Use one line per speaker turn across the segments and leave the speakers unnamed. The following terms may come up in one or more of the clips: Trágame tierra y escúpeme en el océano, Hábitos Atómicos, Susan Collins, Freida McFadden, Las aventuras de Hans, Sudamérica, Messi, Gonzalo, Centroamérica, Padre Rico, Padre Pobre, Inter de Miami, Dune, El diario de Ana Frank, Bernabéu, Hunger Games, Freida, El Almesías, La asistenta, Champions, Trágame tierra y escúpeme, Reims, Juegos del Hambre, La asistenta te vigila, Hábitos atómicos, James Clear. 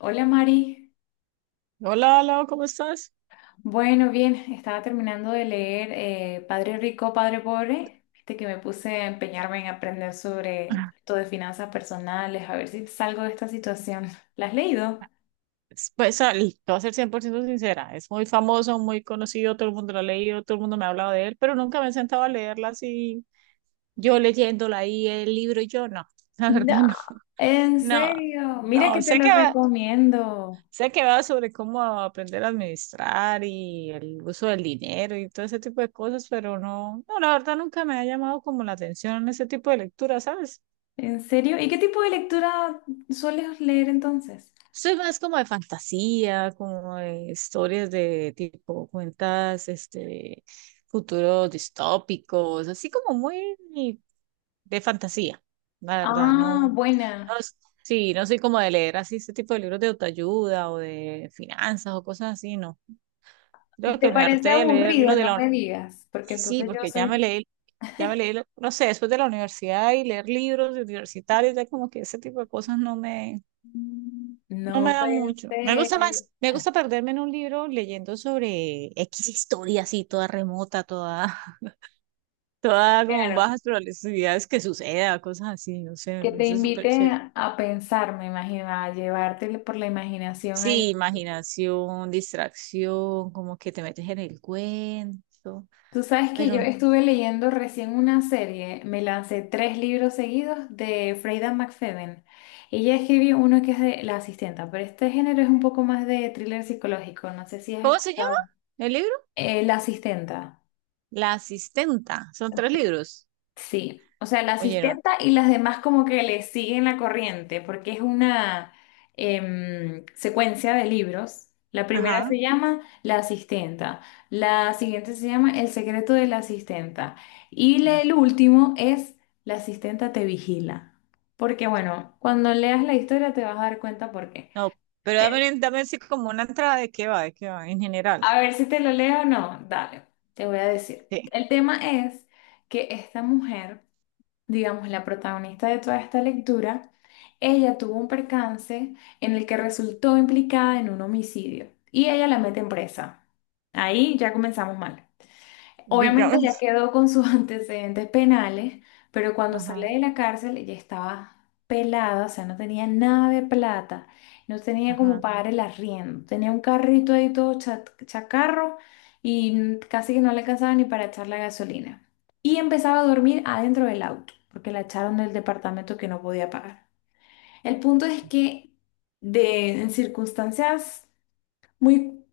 Hola Mari.
Hola, Lau, ¿cómo estás?
Bueno, bien, estaba terminando de leer Padre Rico, Padre Pobre, este que me puse a empeñarme en aprender sobre
Ah.
todo de finanzas personales, a ver si salgo de esta situación. ¿La has leído?
Pues, te voy a ser 100% sincera, es muy famoso, muy conocido, todo el mundo lo ha leído, todo el mundo me ha hablado de él, pero nunca me he sentado a leerla así, yo leyéndola ahí, el libro y yo, no, la verdad
No.
no,
En
no,
serio, mira
no,
que te
sé que
lo
va,
recomiendo.
sobre cómo aprender a administrar y el uso del dinero y todo ese tipo de cosas, pero no, no, la verdad nunca me ha llamado como la atención ese tipo de lectura, ¿sabes?
En serio, ¿y qué tipo de lectura sueles leer entonces?
Soy más como de fantasía, como de historias de tipo cuentas, este, futuros distópicos, así como muy de fantasía, la verdad, no,
Ah,
no,
buena.
sí, no soy como de leer así este tipo de libros de autoayuda o de finanzas o cosas así, no. Creo
¿Te
que me
parece
harté de leer
aburrido?
lo de la
No
universidad,
me digas, porque
sí,
entonces yo
porque
soy.
ya me leí, no sé, después de la universidad y leer libros universitarios, ya como que ese tipo de cosas no me
No
da
puede
mucho. Me
ser.
gusta más, me gusta perderme en un libro leyendo sobre X historia así, toda remota, toda, toda con
Claro.
bajas probabilidades que suceda, cosas así, no sé, me
Que te
parece súper
inviten
chévere.
a pensar, me imagino, a llevarte por la imaginación ahí.
Sí, imaginación, distracción, como que te metes en el cuento,
Tú sabes que yo
pero
estuve leyendo recién una serie, me lancé tres libros seguidos de Freida McFadden. Ella escribió uno que es de La Asistenta, pero este género es un poco más de thriller psicológico, no sé si has
¿cómo se llama
escuchado.
el libro?
La Asistenta.
La asistenta, son tres libros.
Sí, o sea, la
Oyeron,
asistenta y las demás como que le siguen la corriente, porque es una secuencia de libros. La primera
ajá,
se llama La Asistenta, la siguiente se llama El Secreto de la Asistenta y
ajá.
el último es La Asistenta te Vigila. Porque bueno, cuando leas la historia te vas a dar cuenta por qué.
No, pero
Eh,
dame, así como una entrada de qué va, en general.
a ver si te lo leo o no, dale, te voy a decir.
Sí,
El tema es que esta mujer, digamos, la protagonista de toda esta lectura, ella tuvo un percance en el que resultó implicada en un homicidio y ella la meten presa. Ahí ya comenzamos mal. Obviamente ya
digamos.
quedó con sus antecedentes penales, pero cuando
Ajá.
sale de la cárcel ya estaba pelada, o sea, no tenía nada de plata, no tenía como
Ajá.
pagar el arriendo, tenía un carrito ahí todo chacarro y casi que no le alcanzaba ni para echar la gasolina. Y empezaba a dormir adentro del auto, porque la echaron del departamento que no podía pagar. El punto es que en circunstancias muy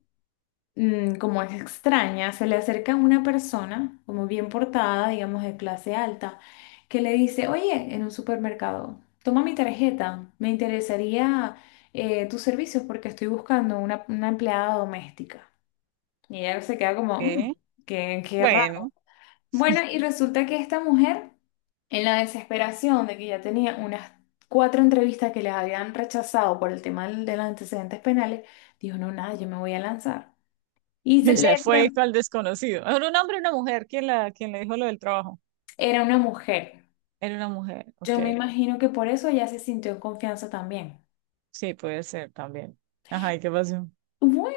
como es extraña, se le acerca una persona, como bien portada, digamos de clase alta, que le dice, oye, en un supermercado, toma mi tarjeta, me interesaría tus servicios porque estoy buscando una empleada doméstica. Y ella se queda como: "Mm,
Ok.
qué, qué
Bueno,
raro". Bueno, y resulta que esta mujer, en la desesperación de que ya tenía unas cuatro entrevistas que les habían rechazado por el tema de los antecedentes penales, dijo, no, nada, yo me voy a lanzar. Y se-
o
le,
sea, fue
le
esto al desconocido. ¿Era un hombre o una mujer? ¿Quién la, quién le dijo lo del trabajo?
Era una mujer.
Era una mujer,
Yo
ok.
me imagino que por eso ella se sintió en confianza también.
Sí, puede ser también. Ajá, ¿y qué pasó?
Bueno,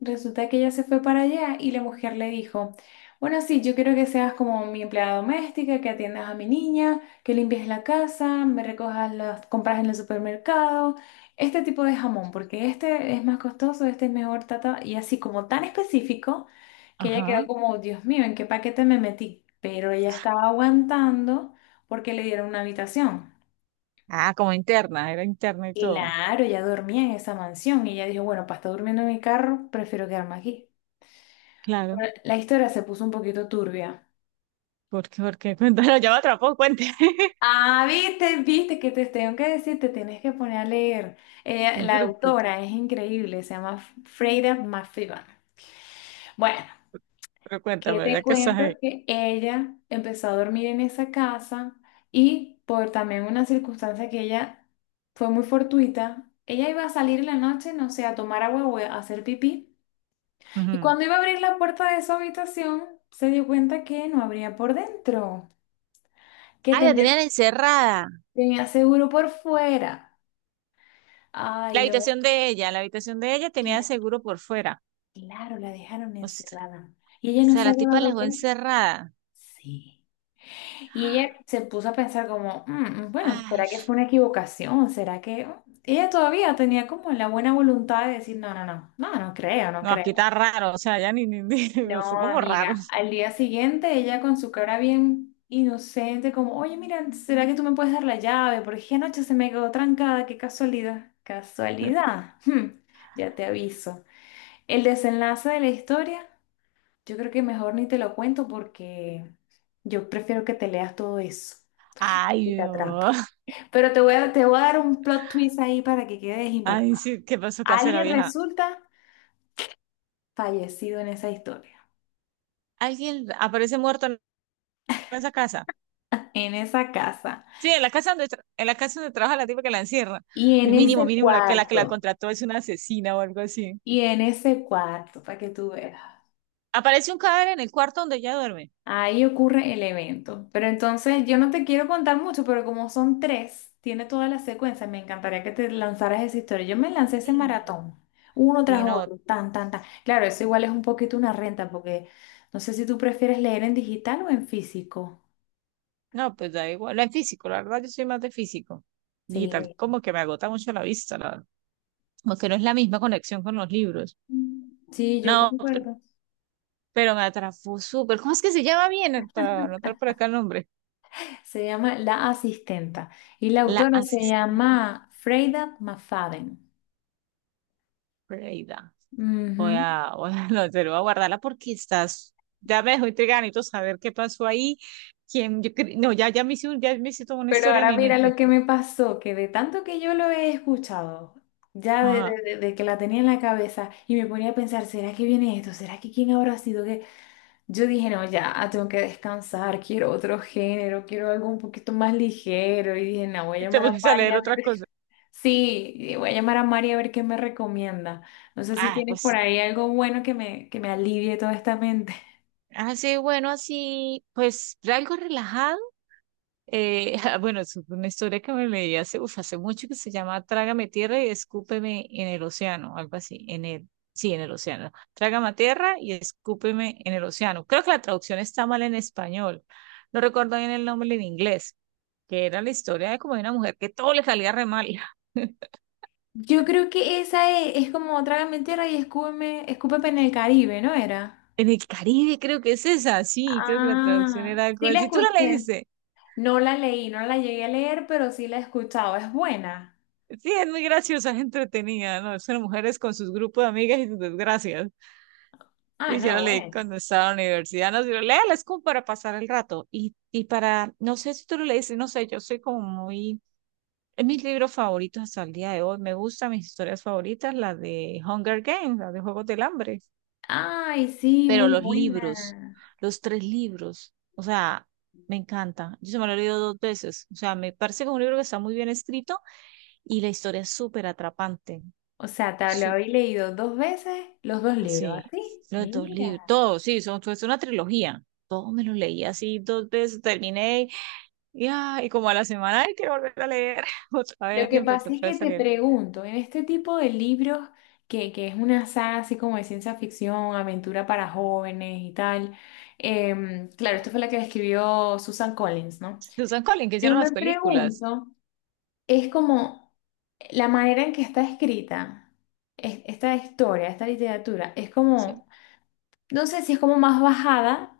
resulta que ella se fue para allá y la mujer le dijo, bueno, sí, yo quiero que seas como mi empleada doméstica, que atiendas a mi niña, que limpies la casa, me recojas las compras en el supermercado, este tipo de jamón, porque este es más costoso, este es mejor, tata, y así como tan específico, que ella quedó
Ajá.
como, Dios mío, ¿en qué paquete me metí? Pero ella estaba aguantando porque le dieron una habitación.
Ah, como interna, era interna y todo.
Claro, ella dormía en esa mansión y ella dijo, bueno, para estar durmiendo en mi carro, prefiero quedarme aquí. Pero
Claro,
la historia se puso un poquito turbia.
porque, cuéntalo, ya me atrapó, cuente.
Ah, viste, viste que te tengo que decir, te tienes que poner a leer.
No,
La
pero,
autora es increíble, se llama Freida McFadden. Bueno,
pero
¿qué
cuéntame,
te
ya que estás
cuento?
ahí.
Que ella empezó a dormir en esa casa y por también una circunstancia que ella fue muy fortuita, ella iba a salir en la noche, no sé, a tomar agua o a hacer pipí. Y
Ujú.
cuando iba a abrir la puerta de su habitación, se dio cuenta que no abría por dentro, que
Ah, la
tenía,
tenían encerrada.
tenía seguro por fuera. Ay, no,
La habitación de ella tenía
la-
seguro por fuera.
claro, la dejaron
O s-
encerrada. Y
o
ella no
sea,
se
la
había
tipa la
dado
dejó
cuenta.
encerrada.
Sí. Y ella se puso a pensar como: "Mm, bueno,
Ay.
¿será que fue una equivocación? ¿Será que... oh?". Ella todavía tenía como la buena voluntad de decir, no, no, no, no, no creo, no
No, aquí
creo.
está raro, o sea, ya no
No,
son como
amiga,
raros.
al día siguiente ella con su cara bien inocente, como, oye, mira, ¿será que tú me puedes dar la llave? Porque es que anoche se me quedó trancada, qué casualidad. ¿Casualidad? Hmm, ya te aviso. El desenlace de la historia, yo creo que mejor ni te lo cuento porque yo prefiero que te leas todo eso, que
Ay,
te atrape.
no.
Pero te voy a dar un plot twist ahí para que quedes
Ay,
impactada.
sí, ¿qué pasó? ¿Qué hace la
Alguien
vieja?
resulta fallecido en esa historia,
Alguien aparece muerto en esa casa.
en esa casa.
Sí, en la casa donde, en la casa donde trabaja la tipa que la encierra.
Y en
Mínimo,
ese
mínimo, que la
cuarto,
contrató es una asesina o algo así.
y en ese cuarto, para que tú veas,
Aparece un cadáver en el cuarto donde ella duerme.
ahí ocurre el evento. Pero entonces yo no te quiero contar mucho, pero como son tres, tiene toda la secuencia, me encantaría que te lanzaras esa historia. Yo me lancé ese
Ay, no.
maratón, uno
Y
tras
no,
otro, tan, tan, tan. Claro, eso igual es un poquito una renta, porque no sé si tú prefieres leer en digital o en físico.
no, pues da igual. No es físico, la verdad, yo soy más de físico. Digital,
Sí.
como que me agota mucho la vista, la verdad. Como que no es la misma conexión con los libros.
Sí, yo
No,
concuerdo.
pero me atrapó súper. ¿Cómo es que se llama bien? Para anotar por acá el nombre.
Se llama La Asistenta y la
La
autora se
asistente
llama Freida Mafaden.
Freida.
Ujú.
Voy a, no te lo voy a guardarla porque estás, ya me dejó intrigada, necesito saber qué pasó ahí. Quién, no, ya, ya me hice toda una
Pero
historia en
ahora
mi
mira
mente.
lo que me pasó, que de tanto que yo lo he escuchado, ya de,
Ajá.
de- de- de que la tenía en la cabeza y me ponía a pensar, ¿será que viene esto? ¿Será que quién habrá sido? Que yo dije, no, ya, tengo que descansar, quiero otro género, quiero algo un poquito más ligero. Y dije, no, voy a
Y te
llamar a
pusiste a
Mari
leer
a
otra
ver.
cosa.
Sí, y voy a llamar a Mari a ver qué me recomienda. No sé si
Ah,
tienes por
pues,
ahí algo bueno que que me alivie toda esta mente.
así, bueno, así, pues, algo relajado. Bueno, es una historia que me leí hace, uf, hace mucho que se llama Trágame tierra y escúpeme en el océano, algo así, en el, sí, en el océano. Trágame tierra y escúpeme en el océano. Creo que la traducción está mal en español. No recuerdo bien el nombre en inglés, que era la historia de como de una mujer que todo le salía re mal.
Yo creo que esa es, como Trágame tierra y escúpeme en el Caribe, ¿no era?
En el Caribe creo que es esa, sí, creo que la traducción
Ah,
era algo
sí la
así. ¿Tú la
escuché.
leíste?
No la leí, no la llegué a leer, pero sí la he escuchado. ¿Es buena?
Sí, es muy graciosa, es entretenida, ¿no? Son mujeres con sus grupos de amigas y sus desgracias.
Ah,
Y yo lo
no,
leí
bueno.
cuando estaba en la universidad, nos dijo, léelo, es como para pasar el rato. Y para, no sé si tú lo leíste, no sé, yo soy como muy, es mis libros favoritos hasta el día de hoy, me gustan mis historias favoritas, la de Hunger Games, la de Juegos del Hambre,
Ay, sí,
pero
muy buena.
los tres libros, o sea, me encanta. Yo se me lo he leído dos veces, o sea, me parece que es un libro que está muy bien escrito y la historia es súper atrapante.
O sea, te lo habéis leído dos veces los dos libros,
Sí,
¿así?
los dos libros,
Mira.
todos, sí, son, fue una trilogía. Todos me los leí así dos veces, terminé y, ah, y como a la semana, ay, quiero volver a leer otra
Lo
vez y
que
empecé
pasa es
otra
que
vez a
te
leer.
pregunto, en este tipo de libros, que es una saga así como de ciencia ficción, aventura para jóvenes y tal, claro, esto fue la que escribió Susan Collins, ¿no?
Susan Collins, que
Yo
hicieron las
me
películas.
pregunto, es como la manera en que está escrita esta historia, esta literatura, es
Sí,
como, no sé si es como más bajada,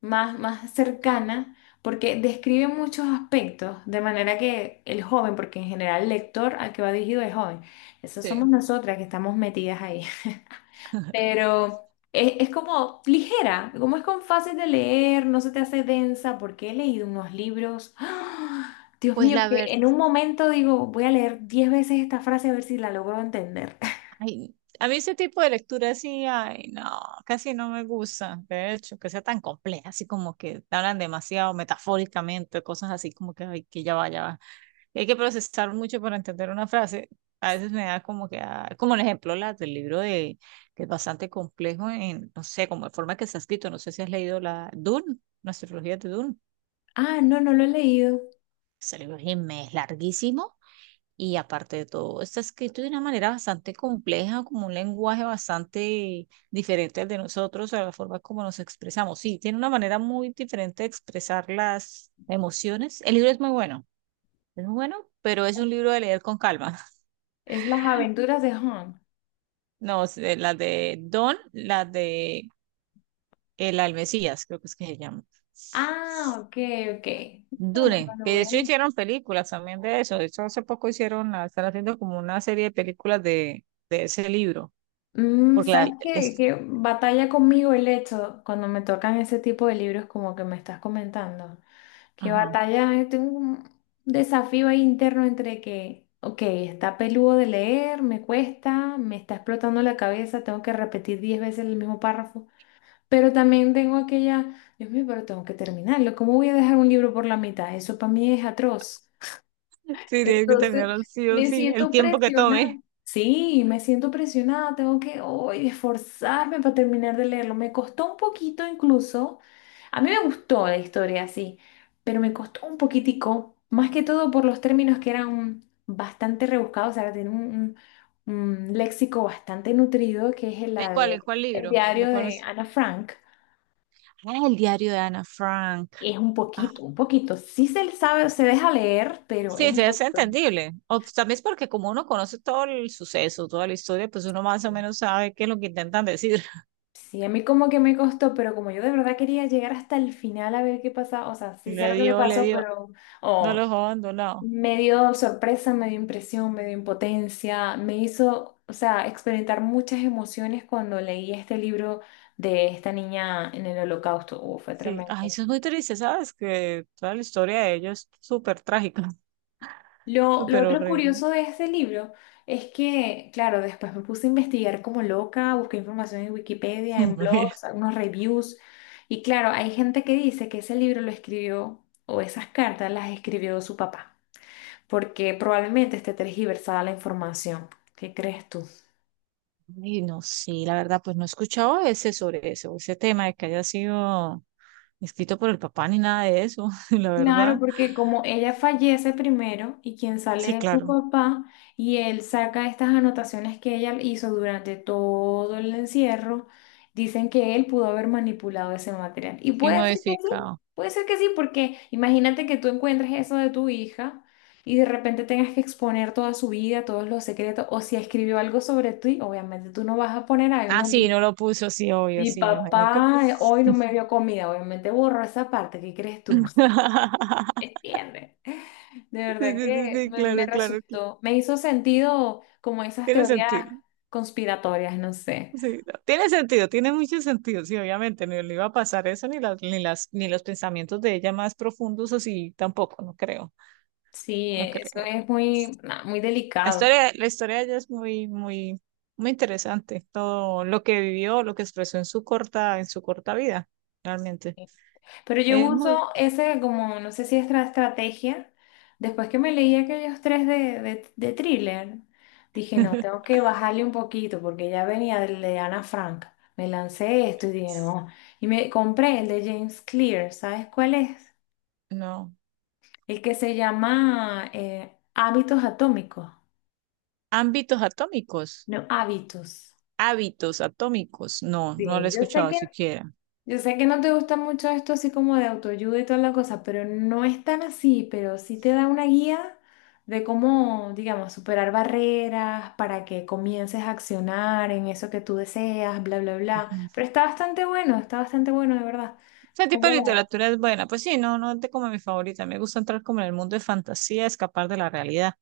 más, más cercana, porque describe muchos aspectos, de manera que el joven, porque en general el lector al que va dirigido es joven, esas somos
sí.
nosotras que estamos metidas ahí, pero es como ligera, como es con fácil de leer, no se te hace densa, porque he leído unos libros, ¡ah! Dios
Pues
mío,
la
que
verdad,
en un momento digo, voy a leer 10 veces esta frase a ver si la logro entender.
ay, a mí ese tipo de lectura sí, ay, no, casi no me gusta. De hecho, que sea tan compleja, así como que te hablan demasiado metafóricamente, cosas así como que, ay, que ya vaya. Hay que procesar mucho para entender una frase. A veces me da como que, ah, como el ejemplo la del libro de, que es bastante complejo en, no sé, como la forma que está escrito. No sé si has leído la Dune, la astrología de Dune.
Ah, no, no lo he leído.
Ese libro es es larguísimo y aparte de todo, está escrito de una manera bastante compleja, como un lenguaje bastante diferente al de nosotros, a la forma como nos expresamos. Sí, tiene una manera muy diferente de expresar las emociones. El libro es muy bueno, pero es un libro de leer con calma.
Es Las aventuras de Hans.
No, la de Don, la de El Almesías, creo que es que se llama.
Ah, ok, ok. No, no me
Dune, que
lo
de hecho
veo.
hicieron películas también de eso. De hecho, hace poco hicieron, están haciendo como una serie de películas de ese libro.
Mm,
Porque
¿sabes
la,
qué,
es-
qué batalla conmigo el hecho cuando me tocan ese tipo de libros como que me estás comentando? Que
ajá.
batalla, tengo un desafío ahí interno entre que, ok, está peludo de leer, me cuesta, me está explotando la cabeza, tengo que repetir 10 veces el mismo párrafo, pero también tengo aquella, Dios mío, pero tengo que terminarlo, ¿cómo voy a dejar un libro por la mitad? Eso para mí es atroz.
Sí, tienes que
Entonces,
tenerlo sí o
me
sí, el
siento
tiempo que
presionada.
tome.
Sí, me siento presionada, tengo que hoy esforzarme para terminar de leerlo. Me costó un poquito incluso. A mí me gustó la historia, sí, pero me costó un poquitico, más que todo por los términos que eran bastante rebuscados, o sea, tiene un léxico bastante nutrido, que es
¿El cuál? ¿El cuál
el
libro?
Diario
¿De cuál
de
es?
Ana Frank.
Ah, el diario de Ana Frank.
Es un
Ah,
poquito, un poquito. Sí se le sabe, se deja leer, pero es
sí, sí,
un
es
poquito.
entendible. O pues, también es porque como uno conoce todo el suceso, toda la historia, pues uno más o menos sabe qué es lo que intentan decir.
Sí, a mí como que me costó, pero como yo de verdad quería llegar hasta el final a ver qué pasaba, o sea, sí sé
Le
lo que le
dio, le
pasó,
dio.
pero
No los
oh,
dejó abandonado.
me dio sorpresa, me dio impresión, me dio impotencia, me hizo, o sea, experimentar muchas emociones cuando leí este libro de esta niña en el holocausto. Fue
Sí. Ay,
tremendo.
eso es muy triste, ¿sabes? Que toda la historia de ellos es súper trágica,
Lo
súper
otro
horrible.
curioso de este libro es que, claro, después me puse a investigar como loca, busqué información en Wikipedia, en blogs, algunos reviews, y claro, hay gente que dice que ese libro lo escribió, o esas cartas las escribió su papá, porque probablemente esté tergiversada la información. ¿Qué crees tú?
Y no sé, la verdad, pues no he escuchado ese sobre eso, ese tema de que haya sido escrito por el papá ni nada de eso, la verdad.
Claro, porque como ella fallece primero y quien
Sí,
sale es su
claro.
papá y él saca estas anotaciones que ella hizo durante todo el encierro, dicen que él pudo haber manipulado ese material. Y
Y
puede ser que sí,
modificado.
puede ser que sí, porque imagínate que tú encuentres eso de tu hija y de repente tengas que exponer toda su vida, todos los secretos, o si escribió algo sobre ti, obviamente tú no vas a poner ahí,
Ah,
no,
sí,
mi,
no lo puso, sí, obvio,
mi
sí, me imagino que.
papá hoy no me dio comida, obviamente borró esa parte, ¿qué crees tú? ¿Entiendes? De
Sí,
verdad
sí, sí,
que
sí,
me
claro, claro, claro.
resultó, me hizo sentido como esas
Tiene
teorías
sentido.
conspiratorias, no sé.
Sí, no, tiene sentido, tiene mucho sentido, sí, obviamente, ni le iba a pasar eso, ni los pensamientos de ella más profundos, así tampoco, no creo,
Sí,
no
eso
creo.
es muy, na, muy delicado.
La historia de ella es muy, muy, muy interesante, todo lo que vivió, lo que expresó en su corta vida, realmente.
Pero yo
Es muy,
uso ese como, no sé si es estrategia. Después que me leí aquellos tres de thriller, dije, no, tengo que bajarle un poquito porque ya venía del de Ana Frank. Me lancé esto y dije, no. Y me compré el de James Clear, ¿sabes cuál es?
no.
El que se llama Hábitos Atómicos,
Ámbitos atómicos,
no hábitos.
hábitos atómicos, no, no lo he
Sí, yo sé
escuchado
que
siquiera.
No te gusta mucho esto así como de autoayuda y toda la cosa, pero no es tan así, pero sí te da una guía de cómo, digamos, superar barreras para que comiences a accionar en eso que tú deseas, bla, bla, bla. Pero está bastante bueno, de verdad.
Ese tipo de
¿Cómo?
literatura es buena. Pues sí, no, no es de como mi favorita. Me gusta entrar como en el mundo de fantasía, escapar de la realidad.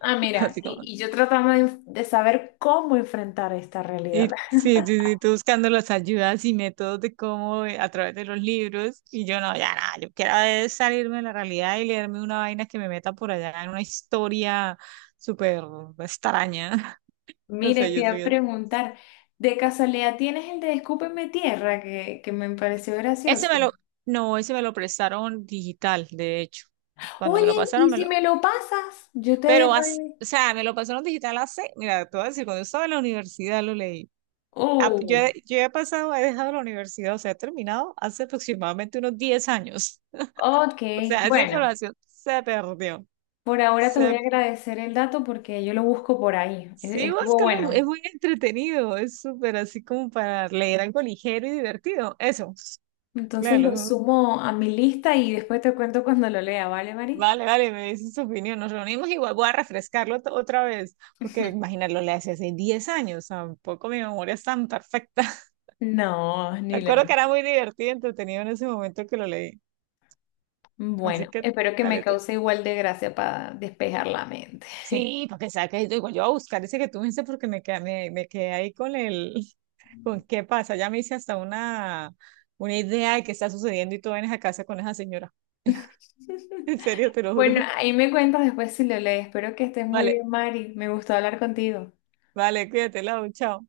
Ah, mira,
Así como.
y yo trataba de saber cómo enfrentar esta
Y
realidad.
sí, sí, sí, tú buscando las ayudas y métodos de cómo a través de los libros. Y yo no, ya nada, yo quiero es salirme de la realidad y leerme una vaina que me meta por allá en una historia súper extraña. O
Mire,
sea
te
yo
iba a
soy así.
preguntar, ¿de casualidad tienes el de Escúpeme Tierra que me pareció
Ese me
gracioso?
lo. No, ese me lo prestaron digital, de hecho. Cuando me
Oye,
lo
¿y
pasaron,
si me lo pasas? Yo te
pero,
dejo ahí.
o sea, me lo pasaron digital hace, mira, te voy a decir, cuando yo estaba en la universidad lo leí. Ah, yo,
Oh,
yo he pasado, he dejado la universidad, o sea, he terminado hace aproximadamente unos 10 años. O
ok.
sea, esa
Bueno,
información se perdió.
por ahora te voy
Se,
a agradecer el dato porque yo lo busco por ahí.
sí,
Estuvo
búscalo,
bueno.
es muy entretenido, es súper así como para leer algo ligero y divertido. Eso,
Entonces lo
claro.
sumo a mi lista y después te cuento cuando lo lea, ¿vale, Mari?
Vale, vale, me dices tu opinión. Nos reunimos igual, voy a refrescarlo otra vez, porque imaginarlo le hace 10 años, tampoco mi memoria es tan perfecta.
No,
Me
ni lo.
acuerdo que era muy divertido y entretenido en ese momento que lo leí. Así
Bueno,
que,
espero que me
dale tú.
cause igual de gracia para despejar la mente.
Sí, porque sabes que digo, yo voy a buscar ese que tú me dices porque me quedé ahí con el, con qué pasa. Ya me hice hasta una idea de qué está sucediendo y tú vienes a casa con esa señora. En serio, te lo
Bueno,
juro.
ahí me cuentas después si lo lees. Espero que estés muy
Vale,
bien, Mari. Me gustó hablar contigo.
vale, cuídate, Lau, chao.